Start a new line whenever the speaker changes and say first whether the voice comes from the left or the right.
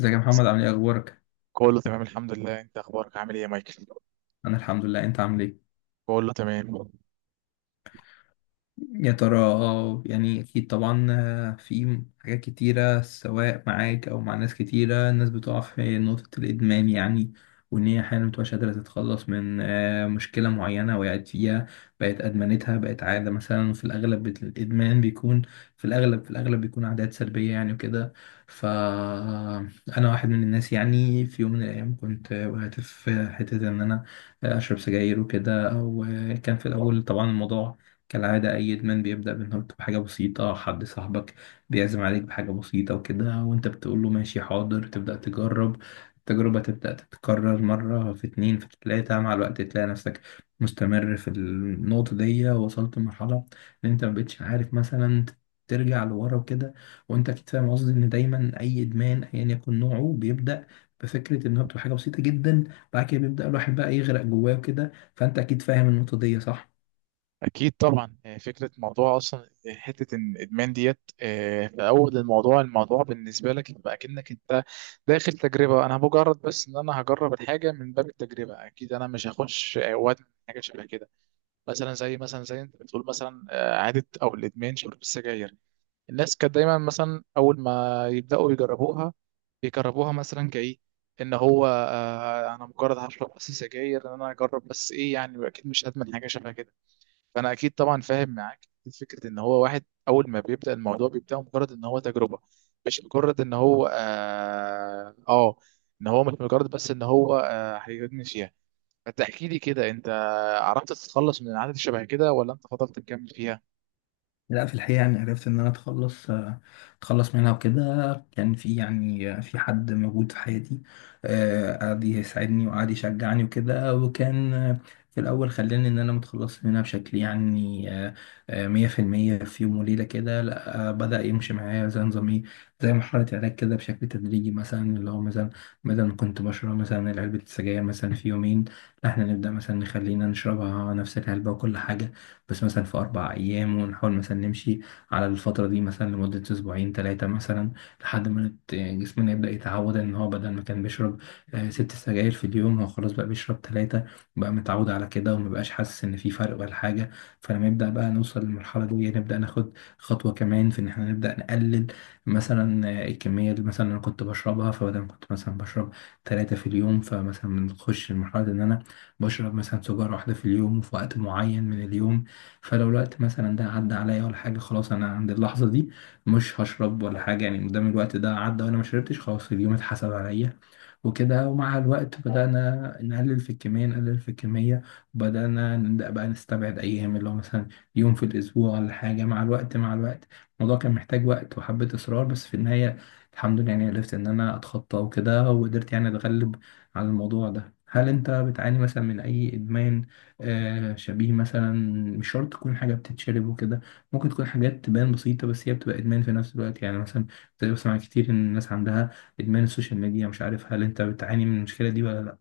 left: ازيك يا محمد؟ عامل ايه؟ اخبارك؟
right: كله تمام الحمد لله. انت اخبارك عامل ايه يا مايكل؟
left: انا الحمد لله. انت عامل ايه؟
right: كله تمام.
left: يا ترى يعني اكيد طبعا. في حاجات كتيرة سواء معاك او مع ناس كتيرة، الناس بتقع في نقطة الادمان يعني. وان هي احيانا متبقاش قادرة تتخلص من مشكلة معينة وقعت فيها، بقت ادمنتها، بقت عادة. مثلا في الاغلب الادمان بيكون، في الاغلب بيكون عادات سلبية يعني وكده. فانا واحد من الناس، يعني في يوم من الايام كنت وقعت في حتة ان انا اشرب سجاير وكده. او كان في الاول طبعا الموضوع كالعادة، أي إدمان بيبدأ بإنه بحاجة بسيطة، حد صاحبك بيعزم عليك بحاجة بسيطة وكده، وأنت بتقول له ماشي حاضر، تبدأ تجرب. التجربة تبدأ تتكرر، مرة في اتنين في تلاتة، مع الوقت تلاقي نفسك مستمر في النقطة دي، وصلت لمرحلة إن أنت مبقتش عارف مثلا ترجع لورا وكده. وأنت أكيد فاهم قصدي، إن دايما أي إدمان أيا يكن نوعه بيبدأ بفكرة إنها بتبقى حاجة بسيطة جدا، بعد كده بيبدأ الواحد بقى يغرق جواه وكده. فأنت أكيد فاهم النقطة دي، صح؟
right: اكيد طبعا، فكره موضوع اصلا حته ان الادمان ديت في اول الموضوع، الموضوع بالنسبه لك يبقى اكنك انت داخل تجربه. انا مجرد بس ان انا هجرب الحاجه من باب التجربه. اكيد انا مش هخش وادمن حاجه شبه كده. مثلا زي انت بتقول مثلا عاده او الادمان شرب السجاير. الناس كانت دايما مثلا اول ما يبداوا يجربوها بيجربوها مثلا كايه ان هو انا مجرد هشرب بس سجاير، ان انا اجرب بس ايه يعني. اكيد مش ادمن حاجه شبه كده. فانا اكيد طبعا فاهم معاك. فكره ان هو واحد اول ما بيبدا الموضوع بيبدا مجرد ان هو تجربه، مش مجرد ان هو مش مجرد بس ان هو هيدمن فيها. فتحكي لي كده، انت عرفت تتخلص من العادة شبه كده ولا انت فضلت تكمل فيها؟
left: لا، في الحقيقة يعني عرفت إن أنا أتخلص أتخلص منها وكده. كان في يعني في حد موجود في حياتي قعد يساعدني وقعد يشجعني وكده، وكان في الأول خلاني إن أنا متخلص منها بشكل يعني 100% في يوم وليلة كده. لا، بدأ يمشي معايا زي نظام إيه، زي مرحلة علاج كده بشكل تدريجي. مثلا اللي هو مثلا بدل ما كنت بشرب مثلا علبة السجاير مثلا في يومين، لا إحنا نبدأ مثلا نخلينا نشربها نفس العلبة وكل حاجة بس مثلا في 4 أيام، ونحاول مثلا نمشي على الفترة دي مثلا لمدة أسبوعين ثلاثة مثلا لحد ما جسمنا يبدأ يتعود إن هو بدل ما كان بيشرب 6 سجاير في اليوم، هو خلاص بقى بيشرب ثلاثة، بقى متعود على كده ومبقاش حاسس إن في فرق ولا حاجة. فلما يبدأ بقى نوصل للمرحلة دي، نبدأ ناخد خطوة كمان في إن إحنا نبدأ نقلل مثلا الكمية اللي مثلا أنا كنت بشربها. فبدل ما كنت مثلا بشرب 3 في اليوم، فمثلا بنخش لمرحلة إن أنا بشرب مثلا سيجارة واحدة في اليوم، وفي وقت معين من اليوم. فلو الوقت مثلا ده عدى عليا ولا حاجة، خلاص أنا عند اللحظة دي مش هشرب ولا حاجة يعني، مادام الوقت ده عدى وأنا ما شربتش، خلاص اليوم اتحسب عليا وكده. ومع الوقت بدأنا نقلل في الكمية، نقلل في الكمية، بدأنا نبدأ بقى نستبعد أيام اللي هو مثلا يوم في الأسبوع ولا حاجة. مع الوقت مع الوقت الموضوع كان محتاج وقت وحبة إصرار، بس في النهاية الحمد لله يعني عرفت إن أنا أتخطى وكده، وقدرت يعني أتغلب على الموضوع ده. هل أنت بتعاني مثلا من أي إدمان شبيه مثلا؟ مش شرط تكون حاجة بتتشرب وكده، ممكن تكون حاجات تبان بسيطة بس هي بتبقى إدمان في نفس الوقت، يعني مثلا بتبقى بسمع كتير إن الناس عندها إدمان السوشيال ميديا. مش عارف، هل أنت بتعاني من المشكلة دي ولا لأ؟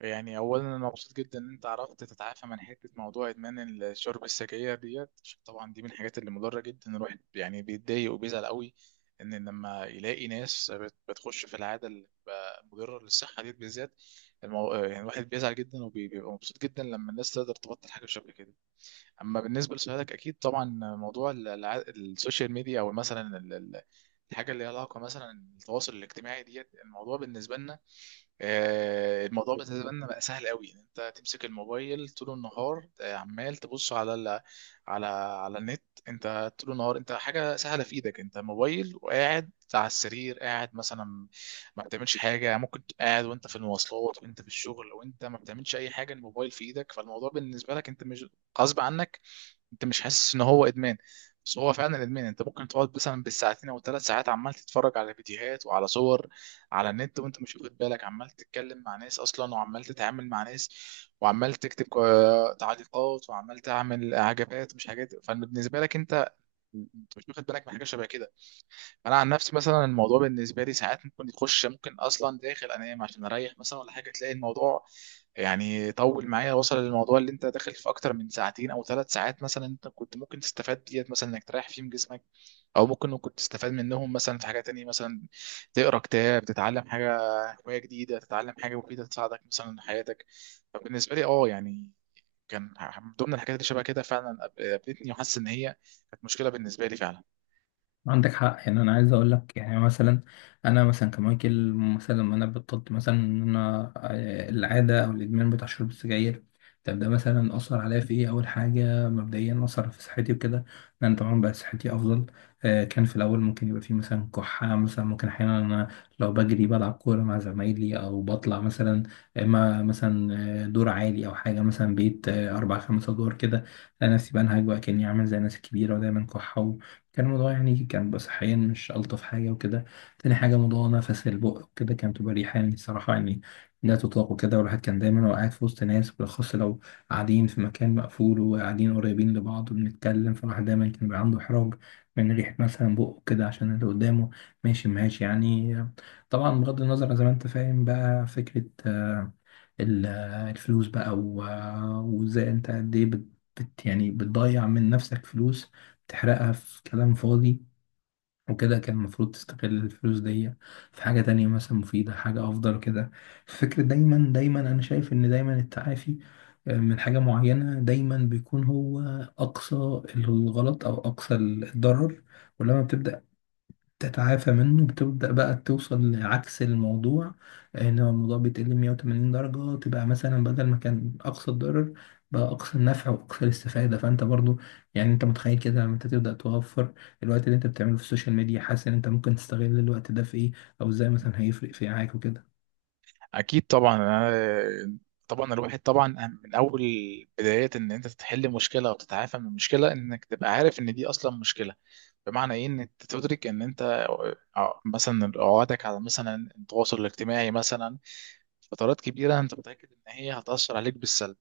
right: يعني اولا انا مبسوط جدا ان انت عرفت تتعافى من حته موضوع ادمان الشرب السجاير ديت، عشان طبعا دي من الحاجات اللي مضره جدا. الواحد يعني بيتضايق وبيزعل قوي ان لما يلاقي ناس بتخش في العاده اللي بتبقى مضره للصحه ديت بالذات. يعني الواحد بيزعل جدا وبيبقى مبسوط جدا لما الناس تقدر تبطل حاجه شبه كده. اما بالنسبه لسؤالك، اكيد طبعا موضوع السوشيال ميديا او مثلا الحاجه اللي ليها علاقه مثلا التواصل الاجتماعي ديت، الموضوع بالنسبه لنا الموضوع بالنسبه لنا بقى سهل قوي ان انت تمسك الموبايل طول النهار. عمال تبص على على النت. انت طول النهار انت حاجه سهله في ايدك انت، موبايل وقاعد على السرير، قاعد مثلا ما بتعملش حاجه. ممكن تبقى قاعد وانت في المواصلات وانت في الشغل وانت ما بتعملش اي حاجه، الموبايل في ايدك. فالموضوع بالنسبه لك، انت مش غصب عنك، انت مش حاسس ان هو ادمان، بس هو فعلا ادمان. انت ممكن تقعد مثلا بالساعتين او ثلاث ساعات عمال تتفرج على فيديوهات وعلى صور على النت وانت مش واخد بالك، عمال تتكلم مع ناس اصلا وعمال تتعامل مع ناس وعمال تكتب تعليقات وعمال تعمل عجبات مش حاجات. فبالنسبه لك انت، انت مش واخد بالك من حاجه شبه كده. فانا عن نفسي مثلا الموضوع بالنسبه لي، ساعات ممكن يخش، ممكن اصلا داخل انام عشان اريح مثلا ولا حاجه، تلاقي الموضوع يعني طول معايا وصل للموضوع اللي انت داخل في اكتر من ساعتين او ثلاث ساعات. مثلا انت كنت ممكن تستفاد ديت مثلا انك تريح فيهم جسمك، او ممكن تستفاد منهم مثلا في حاجه تانية، مثلا تقرا كتاب، تتعلم حاجه، هوايه جديده، تتعلم حاجه مفيده تساعدك مثلا في حياتك. فبالنسبه لي اه يعني كان من ضمن الحاجات اللي شبه كده فعلا قابلتني وحاسس ان هي كانت مشكله بالنسبه لي فعلا.
left: عندك حق، يعني انا عايز اقول لك يعني مثلا انا مثلا كمايكل، مثلا لما انا بطلت مثلا ان انا العاده او الادمان بتاع شرب السجاير، طب ده مثلا اثر عليا في ايه؟ اول حاجه مبدئيا اثر في صحتي وكده، لان طبعا بقى صحتي افضل. كان في الاول ممكن يبقى في مثلا كحه، مثلا ممكن احيانا انا لو بجري بلعب كوره مع زمايلي او بطلع مثلا، اما مثلا دور عالي او حاجه مثلا بيت اربع خمس ادوار كده، انا نفسي بنهج بقى كاني عامل زي الناس الكبيره ودايما كحه. كان الموضوع يعني كان بقى صحيا مش ألطف حاجة وكده. تاني حاجة موضوع نفس البق وكده، كان بتبقى ريحة يعني صراحة يعني لا تطاق وكده. والواحد كان دايما وقاعد في وسط ناس، بالأخص لو قاعدين في مكان مقفول وقاعدين قريبين لبعض وبنتكلم، فالواحد دايما كان بيبقى عنده إحراج من ريحة مثلا بقه كده عشان اللي قدامه، ماشي ماشي يعني. طبعا بغض النظر، زي ما أنت فاهم بقى، فكرة ال- الفلوس بقى وازاي انت قد ايه يعني بتضيع من نفسك فلوس، بتحرقها في كلام فاضي وكده. كان المفروض تستغل الفلوس دي في حاجة تانية مثلا مفيدة، حاجة أفضل كده. فكرة دايما دايما أنا شايف إن دايما التعافي من حاجة معينة دايما بيكون هو أقصى الغلط أو أقصى الضرر، ولما بتبدأ تتعافى منه بتبدأ بقى توصل لعكس الموضوع، ان هو الموضوع بيتقلب 180 درجة، تبقى مثلا بدل ما كان اقصى الضرر بقى اقصى النفع واقصى الاستفادة. فانت برضو يعني انت متخيل كده لما انت تبدأ توفر الوقت اللي انت بتعمله في السوشيال ميديا، حاسس ان انت ممكن تستغل الوقت ده في ايه؟ او ازاي مثلا هيفرق في معاك وكده؟
right: اكيد طبعا. طبعا الواحد طبعا من اول بدايات ان انت تحل مشكله وتتعافى من مشكله، انك تبقى عارف ان دي اصلا مشكله. بمعنى ايه؟ ان انت تدرك ان انت مثلا عقدك على مثلا التواصل الاجتماعي مثلا فترات كبيره انت متاكد ان هي هتاثر عليك بالسلب.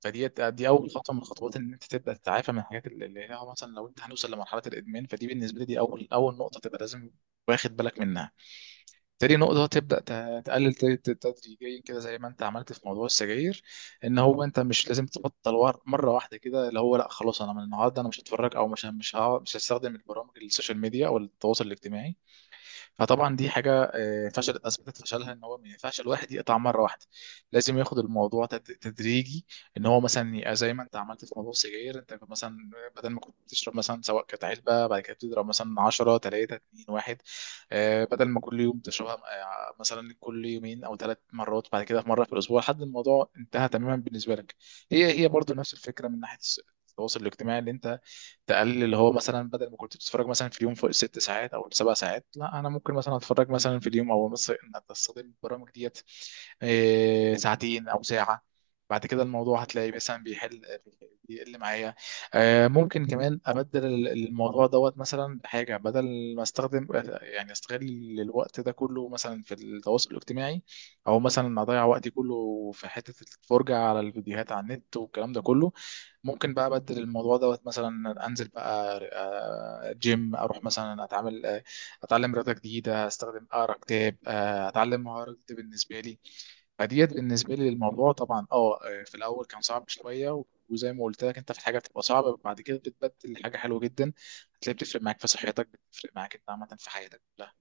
right: فدي اول خطوه من الخطوات ان انت تبدا تتعافى من الحاجات اللي هي مثلا لو انت هنوصل لمرحله الادمان، فدي بالنسبه لي دي اول نقطه تبقى لازم واخد بالك منها. تاني نقطه تبدا تقلل تدريجيا كده زي ما انت عملت في موضوع السجاير. ان هو انت مش لازم تبطل مره واحده كده، اللي هو لا خلاص انا من النهارده انا مش هتفرج، او مش هستخدم البرامج السوشيال ميديا او التواصل الاجتماعي. فطبعا دي حاجه فشل اثبتت فشلها، ان هو ما ينفعش الواحد يقطع مره واحده. لازم ياخد الموضوع تدريجي، ان هو مثلا يبقى زي ما انت عملت في موضوع السجاير. انت كنت مثلا بدل ما كنت بتشرب مثلا سواء كانت علبه، بعد كده بتضرب مثلا 10 3 2 1، بدل ما كل يوم تشربها مثلا كل يومين او ثلاث مرات، بعد كده في مره في الاسبوع لحد الموضوع انتهى تماما بالنسبه لك. هي هي برضو نفس الفكره من ناحيه التواصل الاجتماعي، اللي انت تقلل، اللي هو مثلا بدل ما كنت بتتفرج مثلا في اليوم فوق الست ساعات او السبع ساعات، لا انا ممكن مثلا اتفرج مثلا في اليوم، او مثلا ان استخدم البرامج ديت ساعتين او ساعه. بعد كده الموضوع هتلاقي مثلا بيحل، بيقل معايا. ممكن كمان ابدل الموضوع دوت مثلا بحاجه، بدل ما استخدم يعني استغل الوقت ده كله مثلا في التواصل الاجتماعي، او مثلا اضيع وقتي كله في حته الفرجه على الفيديوهات على النت والكلام ده كله، ممكن بقى ابدل الموضوع دوت، مثلا انزل بقى جيم، اروح مثلا اتعامل اتعلم رياضه جديده، استخدم اقرا كتاب، اتعلم مهاره جديده بالنسبه لي. فديت بالنسبه لي للموضوع طبعا اه في الاول كان صعب شويه وزي ما قلت لك انت، في حاجه بتبقى صعبه بعد كده بتبدل حاجه حلوه جدا. هتلاقي بتفرق معاك في صحتك، بتفرق معاك انت عامه في حياتك كلها.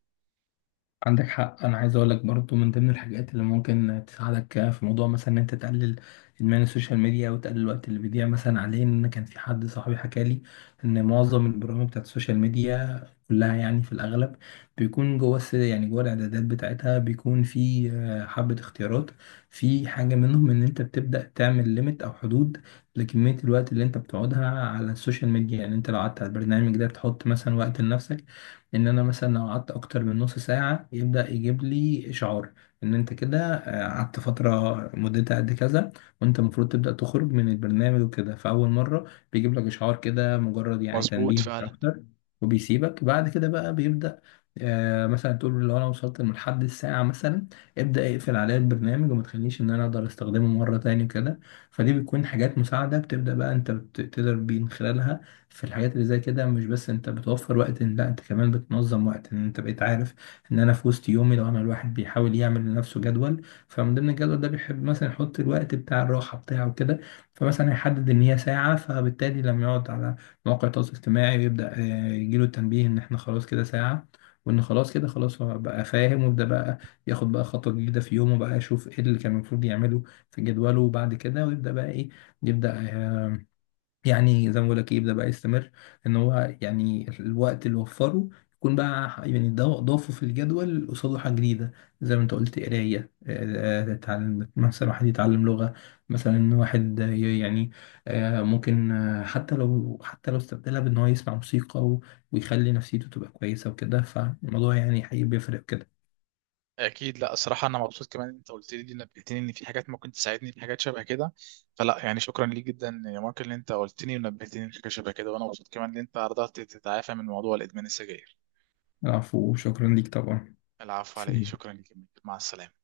left: عندك حق، انا عايز اقول لك برضو من ضمن الحاجات اللي ممكن تساعدك في موضوع مثلا ان انت تقلل ادمان السوشيال ميديا وتقلل الوقت اللي بيضيع مثلا عليه، ان كان في حد صاحبي حكى لي ان معظم البرامج بتاعت السوشيال ميديا كلها يعني في الاغلب بيكون جوه يعني جوه الاعدادات بتاعتها بيكون في حبة اختيارات في حاجة منهم ان انت بتبدأ تعمل ليميت او حدود لكمية الوقت اللي انت بتقعدها على السوشيال ميديا. يعني انت لو قعدت على البرنامج ده بتحط مثلا وقت لنفسك، ان انا مثلا لو قعدت اكتر من نص ساعة يبدأ يجيب لي اشعار ان انت كده قعدت فترة مدتها قد كذا، وانت المفروض تبدأ تخرج من البرنامج وكده. فاول مرة بيجيب لك اشعار كده مجرد يعني
right: مظبوط
left: تنبيه مش
right: فعلا.
left: اكتر، وبيسيبك بعد كده. بقى بيبدأ مثلا تقول له لو انا وصلت لحد الساعة مثلا، ابدأ اقفل عليا البرنامج وما تخليش ان انا اقدر استخدمه مرة تاني وكده. فدي بتكون حاجات مساعدة بتبدأ بقى انت تقدر بين خلالها في الحاجات اللي زي كده. مش بس انت بتوفر وقت، لا انت كمان بتنظم وقت، ان انت بقيت عارف ان انا في وسط يومي. لو انا الواحد بيحاول يعمل لنفسه جدول، فمن ضمن الجدول ده بيحب مثلا يحط الوقت بتاع الراحة بتاعه كده، فمثلا هيحدد ان هي ساعة. فبالتالي لما يقعد على مواقع التواصل الاجتماعي ويبدأ يجيله التنبيه ان احنا خلاص كده ساعة، وان خلاص كده خلاص هو بقى فاهم، ويبدأ بقى ياخد بقى خطوة جديدة في يومه، بقى يشوف ايه اللي كان المفروض يعمله في جدوله، وبعد كده ويبدأ بقى ايه، يبدأ يعني زي ما بقول لك يبدا بقى يستمر ان هو يعني الوقت اللي وفره يكون بقى يعني ده ضافه في الجدول قصاده حاجه جديده، زي ما انت قلت قرايه تتعلم، مثلا واحد يتعلم لغه، مثلا واحد يعني ممكن حتى لو استبدلها بان هو يسمع موسيقى ويخلي نفسيته تبقى كويسه وكده، فالموضوع يعني حقيقي بيفرق كده.
right: اكيد. لا الصراحه انا مبسوط كمان إن انت قلت لي دي، نبهتني ان في حاجات ممكن تساعدني في حاجات شبه كده. فلا يعني شكرا ليك جدا يا مارك ان انت قلتني ونبهتني في حاجه شبه كده، وانا مبسوط كمان ان انت قدرت تتعافى من موضوع الادمان السجاير.
left: العفو وشكرا ليك طبعا.
right: العفو على ايه،
left: سلام.
right: شكرا ليك يا مايكل. مع السلامه.